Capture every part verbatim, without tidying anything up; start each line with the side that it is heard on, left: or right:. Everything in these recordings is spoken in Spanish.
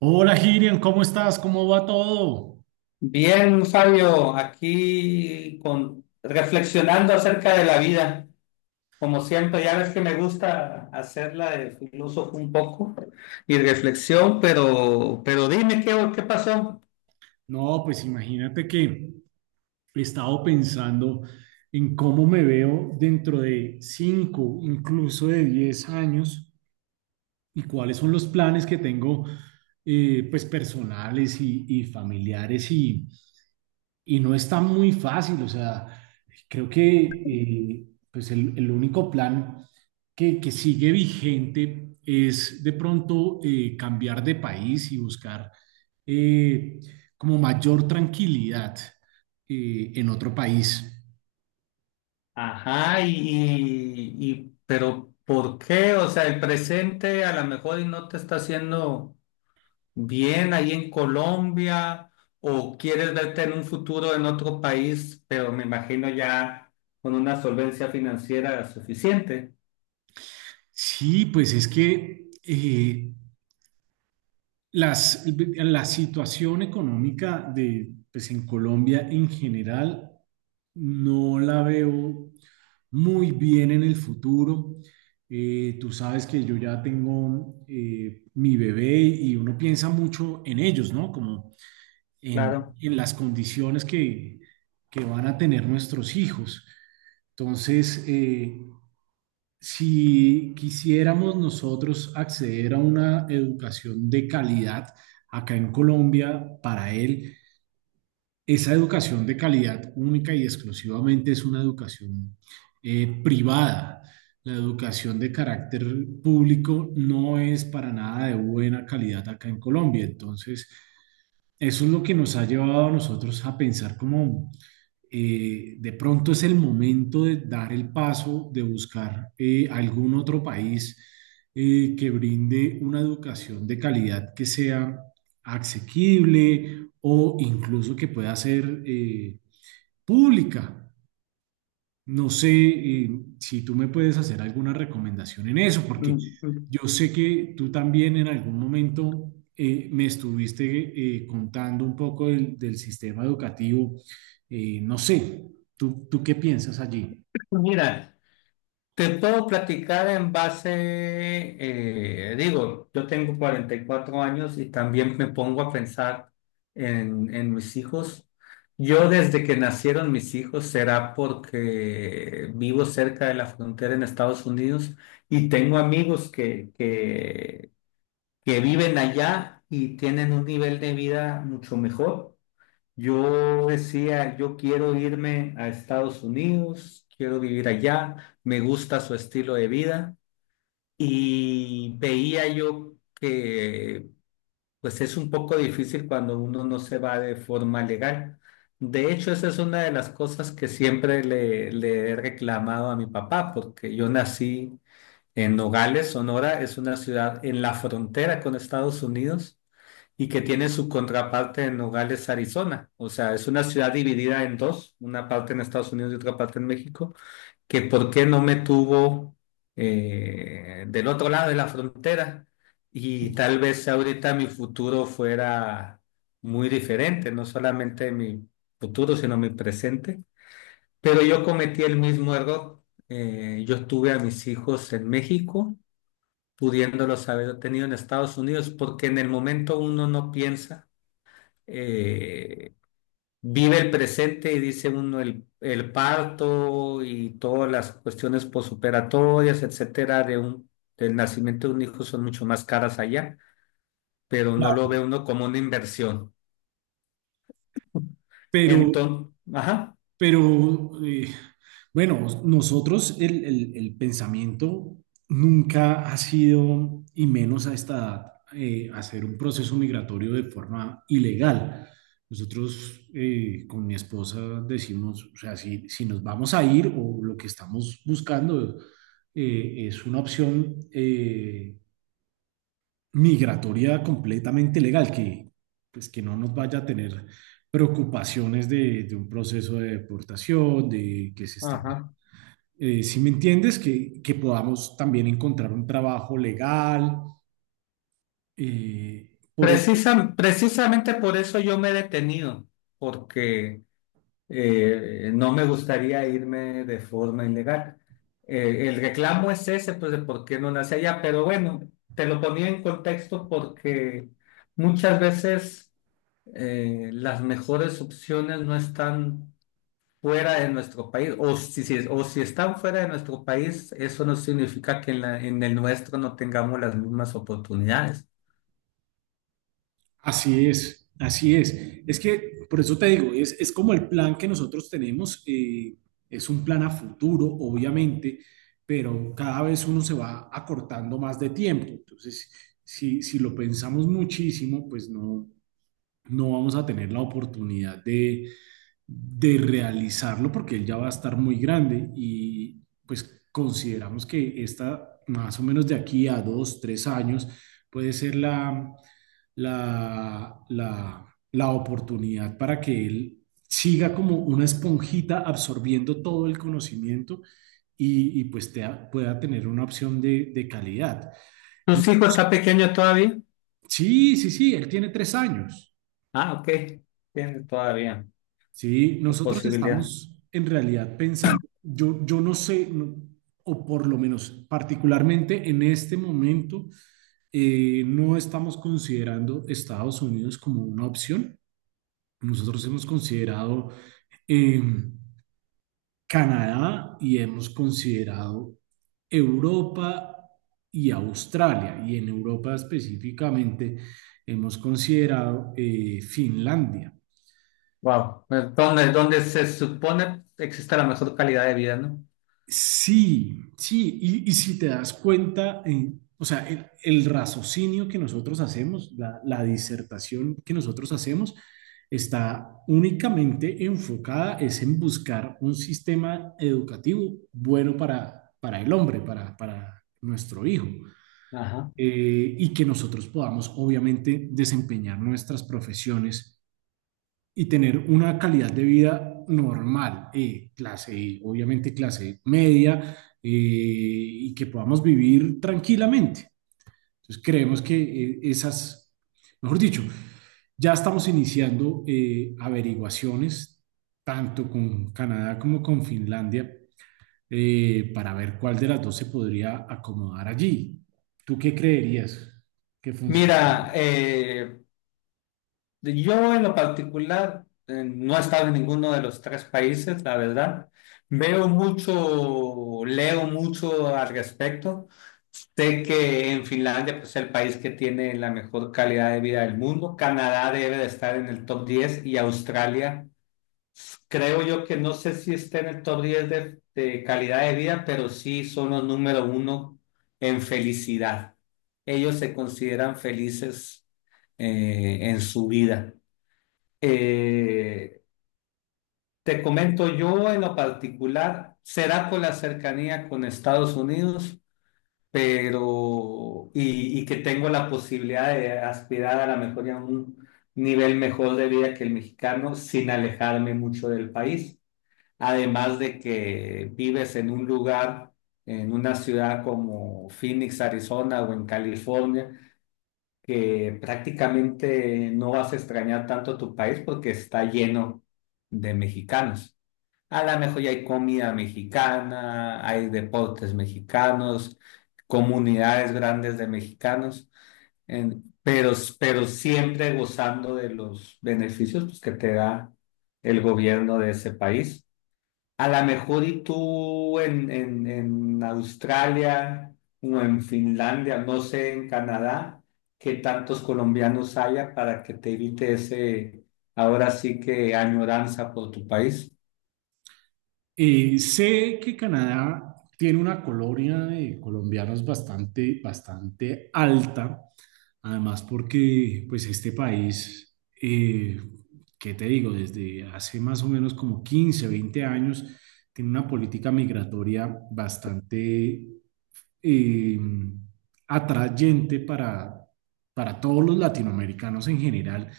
right: Hola Girian, ¿cómo estás? ¿Cómo va todo?
left: Bien, Fabio, aquí con, reflexionando acerca de la vida. Como siempre, ya ves que me gusta hacerla de filósofo un poco y reflexión, pero, pero dime qué, qué pasó.
right: No, pues imagínate que he estado pensando en cómo me veo dentro de cinco, incluso de diez años y cuáles son los planes que tengo eh, pues personales y, y familiares Y, y no está muy fácil, o sea, creo que eh, pues el, el, único plan que, que, sigue vigente es de pronto, eh, cambiar de país y buscar eh, como mayor tranquilidad eh, en otro país.
left: Ajá, y, y, y- pero ¿por qué? O sea, el presente a lo mejor y no te está haciendo bien ahí en Colombia, o quieres verte en un futuro en otro país, pero me imagino ya con una solvencia financiera suficiente,
right: Sí, pues es que eh, las, la situación económica de, pues en Colombia en general No la veo muy bien en el futuro. Eh, tú sabes que yo ya tengo eh, mi bebé y uno piensa mucho en ellos, ¿no? Como en,
left: claro.
right: en las condiciones que, que van a tener nuestros hijos. Entonces, eh, si quisiéramos nosotros acceder a una educación de calidad acá en Colombia para él, esa educación de calidad única y exclusivamente es una educación eh, privada. La educación de carácter público no es para nada de buena calidad acá en Colombia. Entonces, eso es lo que nos ha llevado a nosotros a pensar como, eh, de pronto es el momento de dar el paso, de buscar eh, algún otro país eh, que brinde una educación de calidad que sea asequible o incluso que pueda ser eh, pública. No sé, eh, si tú me puedes hacer alguna recomendación en eso, porque
left: Mm, mm.
right: yo sé que tú también en algún momento eh, me estuviste eh, contando un poco del, del sistema educativo. Eh, no sé, ¿tú, tú qué piensas allí?
left: Mira. Te puedo platicar en base, eh, digo, yo tengo cuarenta y cuatro años y también me pongo a pensar en, en mis hijos. Yo desde que nacieron mis hijos, será porque vivo cerca de la frontera en Estados Unidos y tengo amigos que, que, que viven allá y tienen un nivel de vida mucho mejor. Yo decía, yo quiero irme a Estados Unidos, quiero vivir allá, me gusta su estilo de vida y veía yo que pues es un poco difícil cuando uno no se va de forma legal. De hecho, esa es una de las cosas que siempre le, le he reclamado a mi papá, porque yo nací en Nogales, Sonora. Es una ciudad en la frontera con Estados Unidos y que tiene su contraparte en Nogales, Arizona. O sea, es una ciudad dividida en dos, una parte en Estados Unidos y otra parte en México, que por qué no me tuvo eh, del otro lado de la frontera y tal vez ahorita mi futuro fuera muy diferente, no solamente mi futuro, sino mi presente. Pero yo cometí el mismo error. Eh, yo tuve a mis hijos en México, pudiéndolos haber tenido en Estados Unidos, porque en el momento uno no piensa, eh, vive el presente y dice uno el, el parto y todas las cuestiones posoperatorias, etcétera, de un, del nacimiento de un hijo son mucho más caras allá, pero no lo
right: Claro.
left: ve uno como una inversión.
right: Pero,
left: Entonces, ajá,
right: Pero eh, bueno, nosotros el, el- el pensamiento nunca ha sido, y menos a esta edad, eh, hacer un proceso migratorio de forma ilegal. Nosotros, eh, con mi esposa decimos, o sea, si, si nos vamos a ir, o lo que estamos buscando eh, es una opción eh, migratoria completamente legal, que, pues, que no nos vaya a tener preocupaciones de, de un proceso de deportación, de que se está.
left: ajá.
right: Eh, si me entiendes, que, que podamos también encontrar un trabajo legal. Eh, por
left: Precisa- precisamente por eso yo me he detenido, porque eh, no me gustaría irme de forma ilegal. Eh, el reclamo es ese, pues de por qué no nace allá, pero bueno, te lo ponía en contexto porque muchas veces eh, las mejores opciones no están fuera de nuestro país, o si, si- o si están fuera de nuestro país, eso no significa que en la- en el nuestro no tengamos las mismas oportunidades.
right: Así es, así es. Es que, por eso te digo, es, es como el plan que nosotros tenemos. Eh, es un plan a futuro, obviamente, pero cada vez uno se va acortando más de tiempo. Entonces, si, si lo pensamos muchísimo, pues no, no vamos a tener la oportunidad de realizarlo porque él ya va a estar muy grande y pues consideramos que esta más o menos, de aquí a dos, tres años puede ser la, la, la, la oportunidad para que él siga como una esponjita absorbiendo todo el conocimiento. Y, y pues te- pueda tener una opción de, de calidad.
left: ¿Tu hijo está
right: Nosotros-
left: pequeño todavía?
right: sí, sí, sí, él tiene tres años.
left: Ah, ok, tiene todavía
right: Sí,
left: la
right: nosotros
left: posibilidad.
right: estamos en realidad pensando, yo, yo no sé, no- o por lo menos particularmente en este momento, eh, no estamos considerando Estados Unidos como una opción. Nosotros hemos considerado, eh, Canadá, y hemos considerado Europa y Australia. Y en Europa específicamente hemos considerado, eh, Finlandia.
left: Wow, donde, donde se supone existe la mejor calidad de vida, ¿no?
right: Sí, sí, y, y si te das cuenta, en, o sea, el, el raciocinio que nosotros hacemos, la, la disertación que nosotros hacemos, está únicamente enfocada es en buscar un sistema educativo bueno para, para el hombre, para, para nuestro hijo,
left: Ajá.
right: eh, y que nosotros podamos, obviamente, desempeñar nuestras profesiones y tener una calidad de vida normal, eh, clase, E, obviamente clase media, eh, y que podamos vivir tranquilamente. Entonces creemos que eh, esas, mejor dicho, ya estamos iniciando, eh, averiguaciones tanto con Canadá como con Finlandia, eh, para ver cuál de las dos se podría acomodar allí. ¿Tú qué creerías que funciona?
left: Mira, eh, yo en lo particular, eh, no he estado en ninguno de los tres países, la verdad. Veo mucho, leo mucho al respecto. Sé que en Finlandia pues, es el país que tiene la mejor calidad de vida del mundo. Canadá debe de estar en el top diez y Australia, creo yo que no sé si está en el top diez de, de calidad de vida, pero sí son los número uno en felicidad. Ellos se consideran felices eh, en su vida. Eh, Te comento, yo en lo particular, será por la cercanía con Estados Unidos, pero y, y que tengo la posibilidad de aspirar a la mejor y a un nivel mejor de vida que el mexicano sin alejarme mucho del país. Además de que vives en un lugar, en una ciudad como Phoenix, Arizona o en California, que prácticamente no vas a extrañar tanto tu país porque está lleno de mexicanos. A lo mejor ya hay comida mexicana, hay deportes mexicanos, comunidades grandes de mexicanos, en- pero, pero siempre gozando de los beneficios pues, que te da el gobierno de ese país. A lo mejor y tú en, en, en Australia o en Finlandia, no sé, en Canadá, qué tantos colombianos haya para que te evite ese, ahora sí que añoranza por tu país.
right: Eh, sé que Canadá tiene una colonia de colombianos bastante, bastante alta, además porque pues este país, eh, ¿qué te digo? Desde hace más o menos como quince, veinte años, tiene una política migratoria bastante, eh, atrayente para, para, todos los latinoamericanos en general,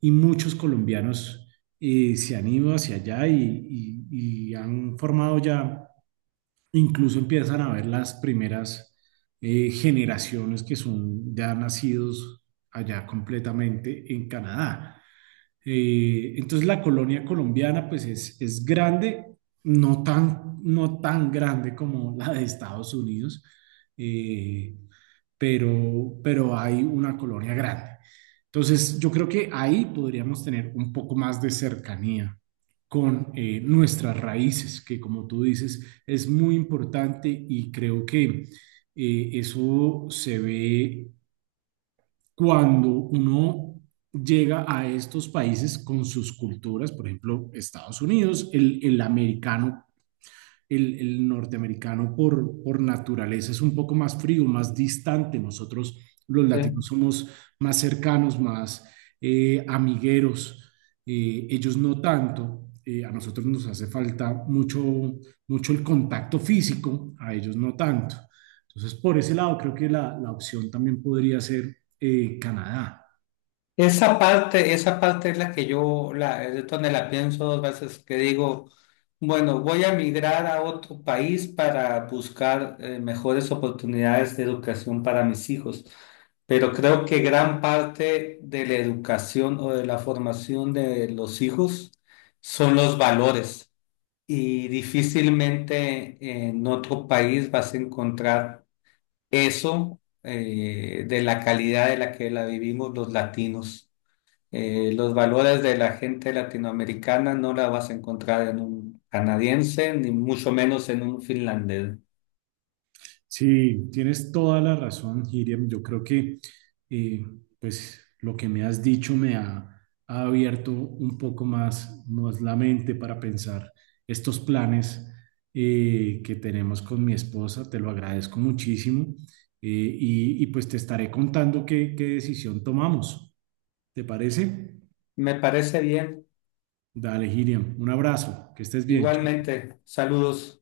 right: y muchos colombianos eh, se han ido hacia allá, y, y- y han formado ya, incluso empiezan a ver las primeras, eh, generaciones que son ya nacidos allá completamente en Canadá. Eh, entonces la colonia colombiana pues es, es grande, no tan, no tan grande como la de Estados Unidos, eh, pero, pero hay una colonia grande. Entonces yo creo que ahí podríamos tener un poco más de cercanía con, eh, nuestras raíces, que como tú dices es muy importante, y creo que eh, eso se ve cuando uno llega a estos países con sus culturas, por ejemplo, Estados Unidos, el, el americano el, el norteamericano, por, por naturaleza, es un poco más frío, más distante. Nosotros los latinos
left: Sí.
right: somos más cercanos, más, eh, amigueros, eh, ellos no tanto. Eh, a nosotros nos hace falta mucho, mucho el contacto físico, a ellos no tanto. Entonces, por ese lado, creo que la, la opción también podría ser, eh, Canadá.
left: Esa parte, esa parte es la que yo, la, es donde la pienso dos veces, que digo, bueno, voy a migrar a otro país para buscar, eh, mejores oportunidades de educación para mis hijos, pero creo que gran parte de la educación o de la formación de los hijos son los valores y difícilmente en otro país vas a encontrar eso, eh, de la calidad de la que la vivimos los latinos. Eh, los valores de la gente latinoamericana no la vas a encontrar en un canadiense, ni mucho menos en un finlandés.
right: Sí, tienes toda la razón, Hiriam. Yo creo que eh, pues lo que me has dicho me ha, ha abierto un poco más, más la mente para pensar estos planes eh, que tenemos con mi esposa. Te lo agradezco muchísimo, eh, y, y pues te estaré contando qué, qué, decisión tomamos. ¿Te parece?
left: Me parece bien.
right: Dale, Hiriam. Un abrazo. Que estés bien.
left: Igualmente, saludos.